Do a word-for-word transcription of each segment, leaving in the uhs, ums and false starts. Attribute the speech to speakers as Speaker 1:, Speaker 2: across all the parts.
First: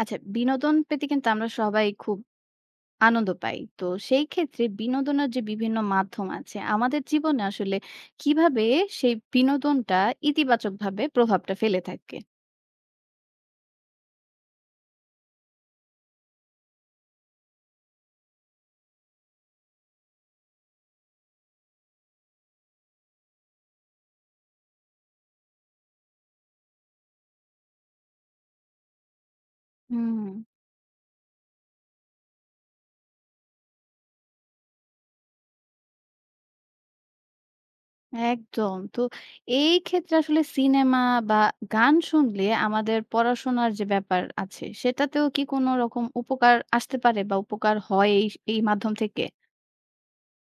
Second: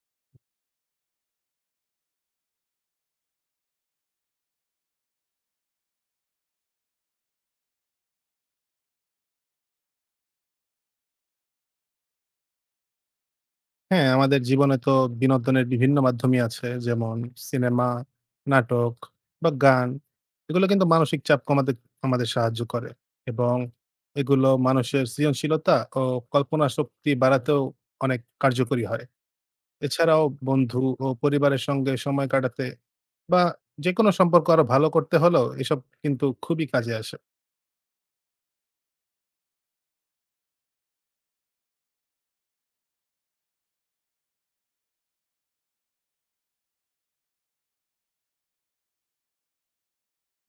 Speaker 1: আচ্ছা, বিনোদন পেতে কিন্তু আমরা সবাই খুব আনন্দ পাই। তো সেই ক্ষেত্রে বিনোদনের যে বিভিন্ন মাধ্যম আছে, আমাদের জীবনে আসলে কিভাবে সেই বিনোদনটা ইতিবাচকভাবে প্রভাবটা ফেলে থাকে?
Speaker 2: হ্যাঁ, আমাদের জীবনে তো বিনোদনের বিভিন্ন মাধ্যমই আছে। যেমন সিনেমা, নাটক বা গান। এগুলো কিন্তু মানসিক চাপ কমাতে আমাদের সাহায্য করে এবং এগুলো মানুষের সৃজনশীলতা ও কল্পনা শক্তি বাড়াতেও অনেক কার্যকরী হয়।
Speaker 1: হুম।
Speaker 2: এছাড়াও বন্ধু ও পরিবারের সঙ্গে সময় কাটাতে বা যেকোনো সম্পর্ক আরো ভালো করতে হলেও এসব কিন্তু খুবই কাজে আসে।
Speaker 1: একদম। তো এই ক্ষেত্রে আসলে সিনেমা বা গান শুনলে আমাদের পড়াশোনার যে ব্যাপার আছে, সেটাতেও কি কোনো রকম উপকার আসতে পারে বা উপকার হয় এই স এই মাধ্যম থেকে?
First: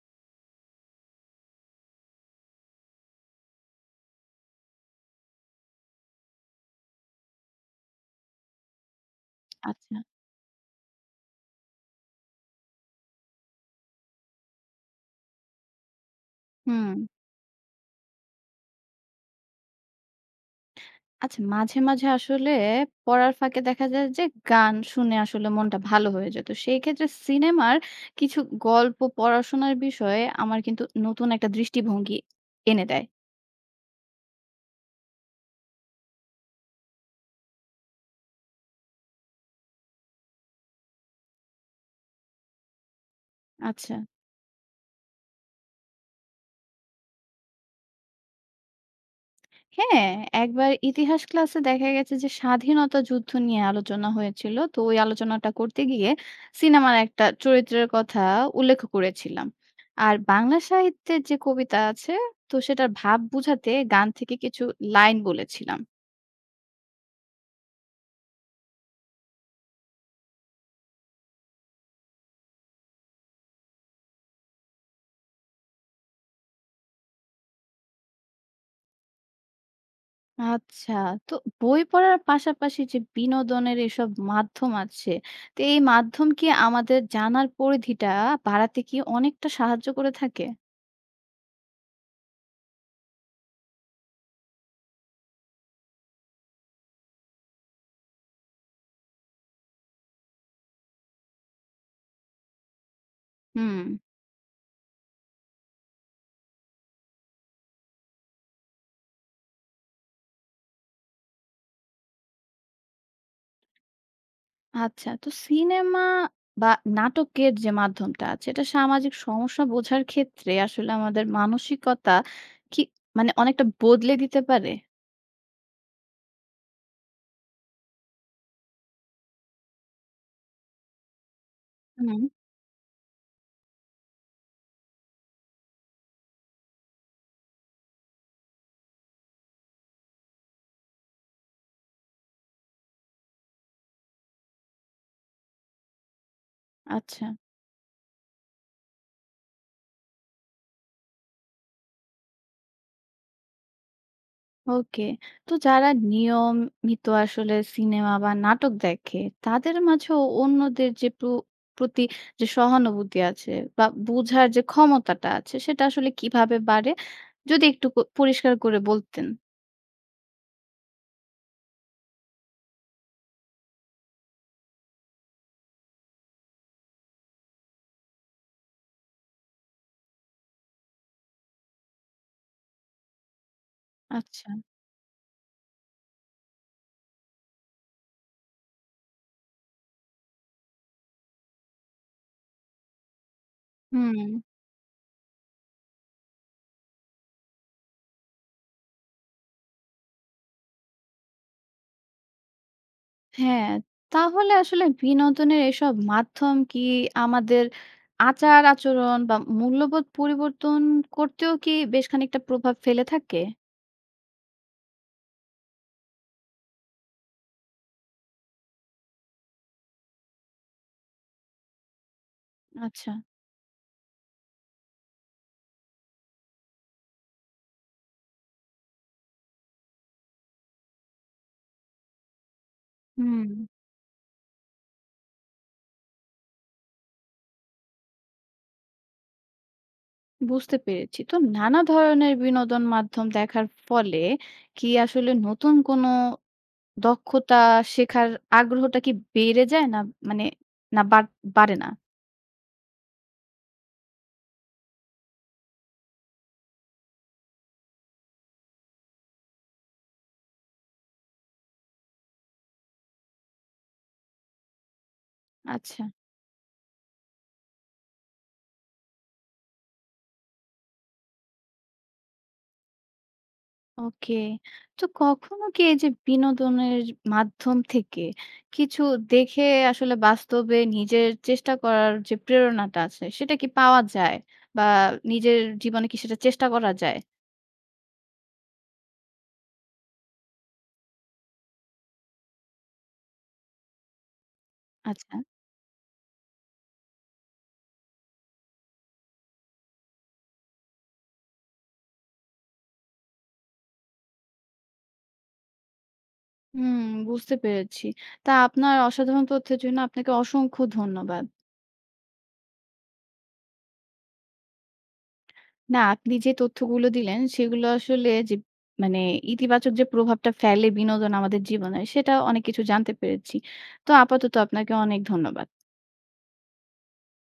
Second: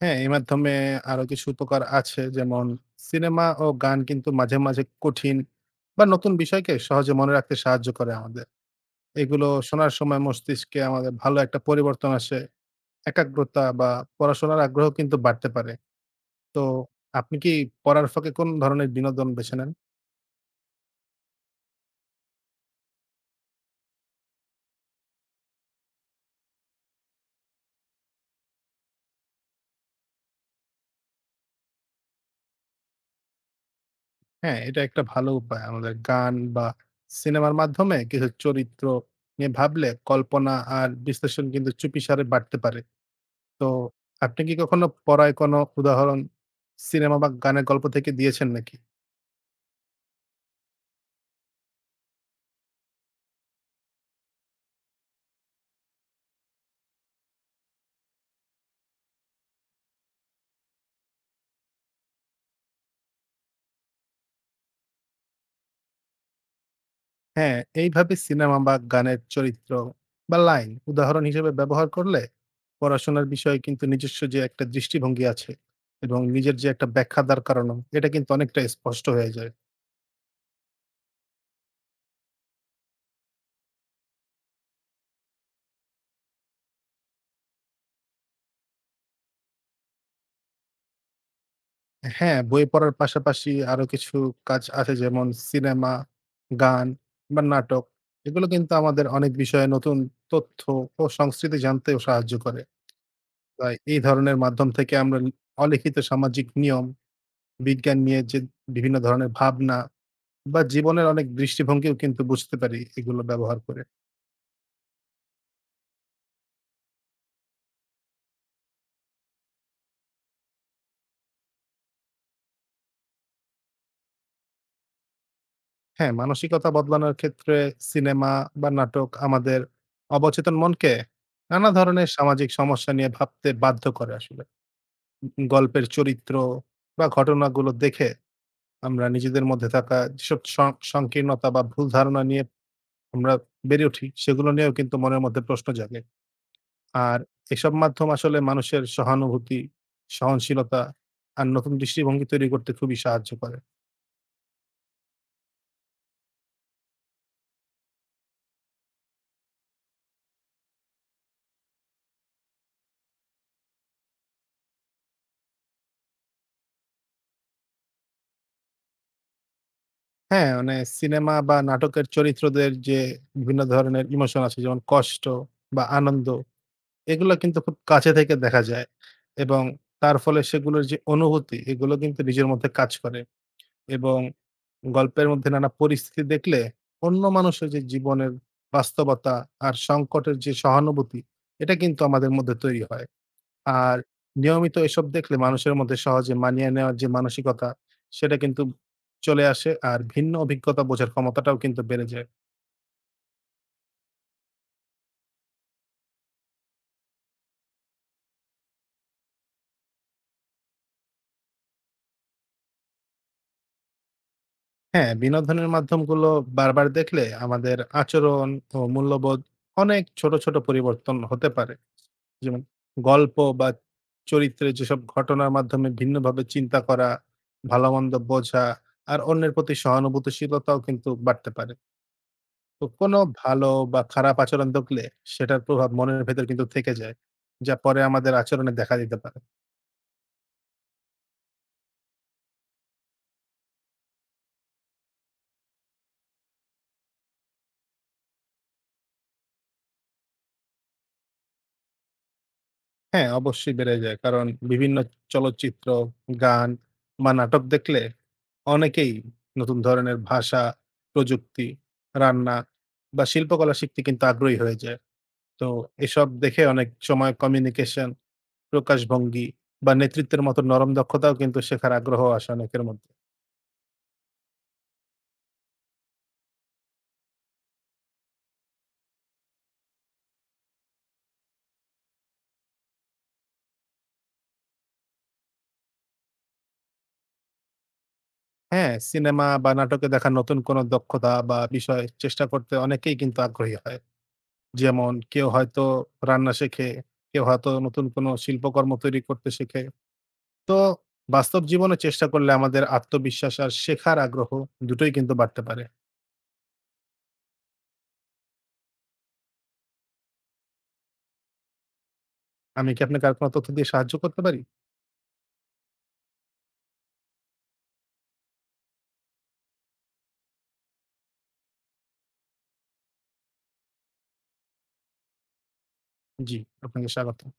Speaker 2: হ্যাঁ, এই মাধ্যমে আরো কিছু উপকার আছে। যেমন সিনেমা ও গান কিন্তু মাঝে, মাঝে কঠিন বা নতুন বিষয়কে সহজে মনে রাখতে সাহায্য করে আমাদের। এগুলো শোনার
Speaker 1: আচ্ছা।
Speaker 2: সময় মস্তিষ্কে আমাদের ভালো একটা পরিবর্তন আসে। একাগ্রতা বা পড়াশোনার আগ্রহ কিন্তু বাড়তে পারে। তো
Speaker 1: হুম।
Speaker 2: আপনি কি পড়ার ফাঁকে কোন ধরনের বিনোদন বেছে নেন?
Speaker 1: আচ্ছা, মাঝে, মাঝে আসলে পড়ার ফাঁকে দেখা যায় যে গান শুনে আসলে মনটা ভালো হয়ে যেত। সেই ক্ষেত্রে সিনেমার কিছু গল্প পড়াশোনার বিষয়ে আমার কিন্তু নতুন একটা দৃষ্টিভঙ্গি এনে দেয়।
Speaker 2: হ্যাঁ, এটা একটা ভালো উপায়। আমাদের গান বা সিনেমার মাধ্যমে কিছু চরিত্র নিয়ে ভাবলে কল্পনা আর বিশ্লেষণ কিন্তু চুপিসারে বাড়তে পারে। তো
Speaker 1: আচ্ছা।
Speaker 2: আপনি কি কখনো পড়ায় কোনো উদাহরণ সিনেমা বা গানের গল্প থেকে দিয়েছেন নাকি?
Speaker 1: হ্যাঁ, একবার ইতিহাস ক্লাসে দেখা গেছে যে স্বাধীনতা যুদ্ধ নিয়ে আলোচনা হয়েছিল। তো ওই আলোচনাটা করতে গিয়ে সিনেমার একটা চরিত্রের কথা উল্লেখ করেছিলাম। আর বাংলা সাহিত্যের যে কবিতা আছে তো সেটার ভাব বুঝাতে গান থেকে কিছু লাইন বলেছিলাম।
Speaker 2: হ্যাঁ, এইভাবে সিনেমা বা গানের চরিত্র বা লাইন উদাহরণ হিসেবে ব্যবহার করলে পড়াশোনার বিষয়ে কিন্তু নিজস্ব যে একটা দৃষ্টিভঙ্গি আছে এবং নিজের যে একটা ব্যাখ্যা দাঁড় করানো, এটা কিন্তু অনেকটা স্পষ্ট হয়ে যায়।
Speaker 1: আচ্ছা। তো বই পড়ার পাশাপাশি যে বিনোদনের এসব মাধ্যম আছে, তো এই মাধ্যম কি আমাদের জানার পরিধিটা বাড়াতে কি অনেকটা সাহায্য করে থাকে?
Speaker 2: হ্যাঁ, বই পড়ার পাশাপাশি আরো কিছু কাজ আছে যেমন সিনেমা, গান বা নাটক। এগুলো কিন্তু আমাদের অনেক বিষয়ে নতুন তথ্য ও সংস্কৃতি জানতেও সাহায্য করে। তাই
Speaker 1: হুম।
Speaker 2: এই ধরনের মাধ্যম থেকে আমরা লি অলিখিত সামাজিক নিয়ম, বিজ্ঞান নিয়ে যে বিভিন্ন ধরনের ভাবনা বা জীবনের অনেক দৃষ্টিভঙ্গিও কিন্তু বুঝতে পারি এগুলো ব্যবহার করে।
Speaker 1: আচ্ছা। তো সিনেমা বা নাটকের যে মাধ্যমটা আছে, এটা সামাজিক সমস্যা বোঝার ক্ষেত্রে আসলে আমাদের মানসিকতা কি মানে অনেকটা বদলে দিতে পারে?
Speaker 2: হ্যাঁ, মানসিকতা বদলানোর ক্ষেত্রে সিনেমা বা নাটক আমাদের অবচেতন মনকে নানা ধরনের
Speaker 1: হুম।
Speaker 2: সামাজিক সমস্যা নিয়ে ভাবতে বাধ্য করে আসলে। গল্পের চরিত্র বা ঘটনাগুলো দেখে আমরা নিজেদের মধ্যে থাকা যেসব সং সংকীর্ণতা বা ভুল ধারণা নিয়ে আমরা বেড়ে উঠি, সেগুলো নিয়েও কিন্তু মনের মধ্যে প্রশ্ন জাগে। আর
Speaker 1: আচ্ছা।
Speaker 2: এসব মাধ্যম আসলে মানুষের সহানুভূতি, সহনশীলতা আর নতুন দৃষ্টিভঙ্গি তৈরি করতে খুবই সাহায্য করে।
Speaker 1: ওকে। তো যারা নিয়মিত আসলে সিনেমা বা নাটক দেখে, তাদের মাঝেও অন্যদের যে প্র প্রতি যে সহানুভূতি আছে বা বুঝার যে ক্ষমতাটা আছে, সেটা আসলে কিভাবে বাড়ে? যদি একটু ক পরিষ্কার করে বলতেন।
Speaker 2: হ্যাঁ, মানে সিনেমা বা নাটকের চরিত্রদের যে বিভিন্ন ধরনের ইমোশন আছে, যেমন কষ্ট বা আনন্দ, এগুলা কিন্তু খুব কাছে থেকে দেখা যায় এবং তার ফলে সেগুলোর যে অনুভূতি, এগুলো কিন্তু নিজের মধ্যে কাজ করে। এবং
Speaker 1: আচ্ছা।
Speaker 2: গল্পের মধ্যে নানা পরিস্থিতি দেখলে অন্য মানুষের যে জীবনের বাস্তবতা আর সংকটের যে সহানুভূতি, এটা কিন্তু আমাদের মধ্যে তৈরি হয়। আর
Speaker 1: হুম।
Speaker 2: নিয়মিত এসব দেখলে মানুষের মধ্যে সহজে মানিয়ে নেওয়ার যে মানসিকতা, সেটা কিন্তু চলে আসে। আর ভিন্ন অভিজ্ঞতা বোঝার ক্ষমতাটাও কিন্তু বেড়ে যায়।
Speaker 1: হ্যাঁ। তাহলে আসলে বিনোদনের এসব মাধ্যম কি আমাদের আচার-আচরণ বা মূল্যবোধ পরিবর্তন করতেও কি বেশ খানিকটা প্রভাব ফেলে থাকে?
Speaker 2: হ্যাঁ, বিনোদনের মাধ্যমগুলো বারবার দেখলে আমাদের আচরণ ও মূল্যবোধ অনেক ছোট, ছোট পরিবর্তন হতে পারে। যেমন
Speaker 1: আচ্ছা।
Speaker 2: গল্প বা চরিত্রে যেসব ঘটনার মাধ্যমে ভিন্নভাবে চিন্তা করা, ভালোমন্দ বোঝা আর অন্যের প্রতি সহানুভূতিশীলতাও কিন্তু বাড়তে পারে। তো কোনো
Speaker 1: হুম।
Speaker 2: ভালো বা খারাপ আচরণ দেখলে সেটার প্রভাব মনের ভেতর কিন্তু থেকে যায়, যা পরে আমাদের আচরণে দেখা দিতে পারে।
Speaker 1: বুঝতে পেরেছি। তো নানা ধরনের বিনোদন মাধ্যম দেখার ফলে কি আসলে নতুন কোনো দক্ষতা শেখার আগ্রহটা কি বেড়ে যায়? না মানে না বা বাড়ে না?
Speaker 2: হ্যাঁ, অবশ্যই বেড়ে যায়। কারণ বিভিন্ন চলচ্চিত্র, গান বা নাটক দেখলে অনেকেই নতুন ধরনের ভাষা, প্রযুক্তি, রান্না বা শিল্পকলা শিখতে কিন্তু আগ্রহী হয়ে যায়। তো
Speaker 1: আচ্ছা।
Speaker 2: এসব দেখে অনেক সময় কমিউনিকেশন, প্রকাশভঙ্গি বা নেতৃত্বের মতো নরম দক্ষতাও কিন্তু শেখার আগ্রহ আসে অনেকের মধ্যে।
Speaker 1: ওকে। তো কখনো কি এই যে বিনোদনের মাধ্যম থেকে কিছু দেখে আসলে বাস্তবে নিজের চেষ্টা করার যে প্রেরণাটা আছে সেটা কি পাওয়া যায়? বা নিজের জীবনে কি সেটা চেষ্টা করা যায়?
Speaker 2: হ্যাঁ, সিনেমা বা নাটকে দেখা নতুন কোনো দক্ষতা বা বিষয় চেষ্টা করতে অনেকেই কিন্তু আগ্রহী হয়। যেমন
Speaker 1: আচ্ছা।
Speaker 2: কেউ হয়তো রান্না শেখে, কেউ হয়তো নতুন কোনো শিল্পকর্ম তৈরি করতে শেখে। তো বাস্তব জীবনে চেষ্টা করলে আমাদের আত্মবিশ্বাস আর শেখার আগ্রহ দুটোই কিন্তু বাড়তে পারে।
Speaker 1: হুম, বুঝতে পেরেছি। তা আপনার অসাধারণ তথ্যের জন্য আপনাকে অসংখ্য ধন্যবাদ।
Speaker 2: আমি কি আপনাকে আর কোনো তথ্য দিয়ে সাহায্য করতে পারি?
Speaker 1: না, আপনি যে তথ্যগুলো দিলেন সেগুলো আসলে যে মানে ইতিবাচক যে প্রভাবটা ফেলে বিনোদন আমাদের জীবনে সেটা অনেক কিছু জানতে পেরেছি। তো আপাতত আপনাকে অনেক ধন্যবাদ।
Speaker 2: জি, আপনাকে স্বাগতম।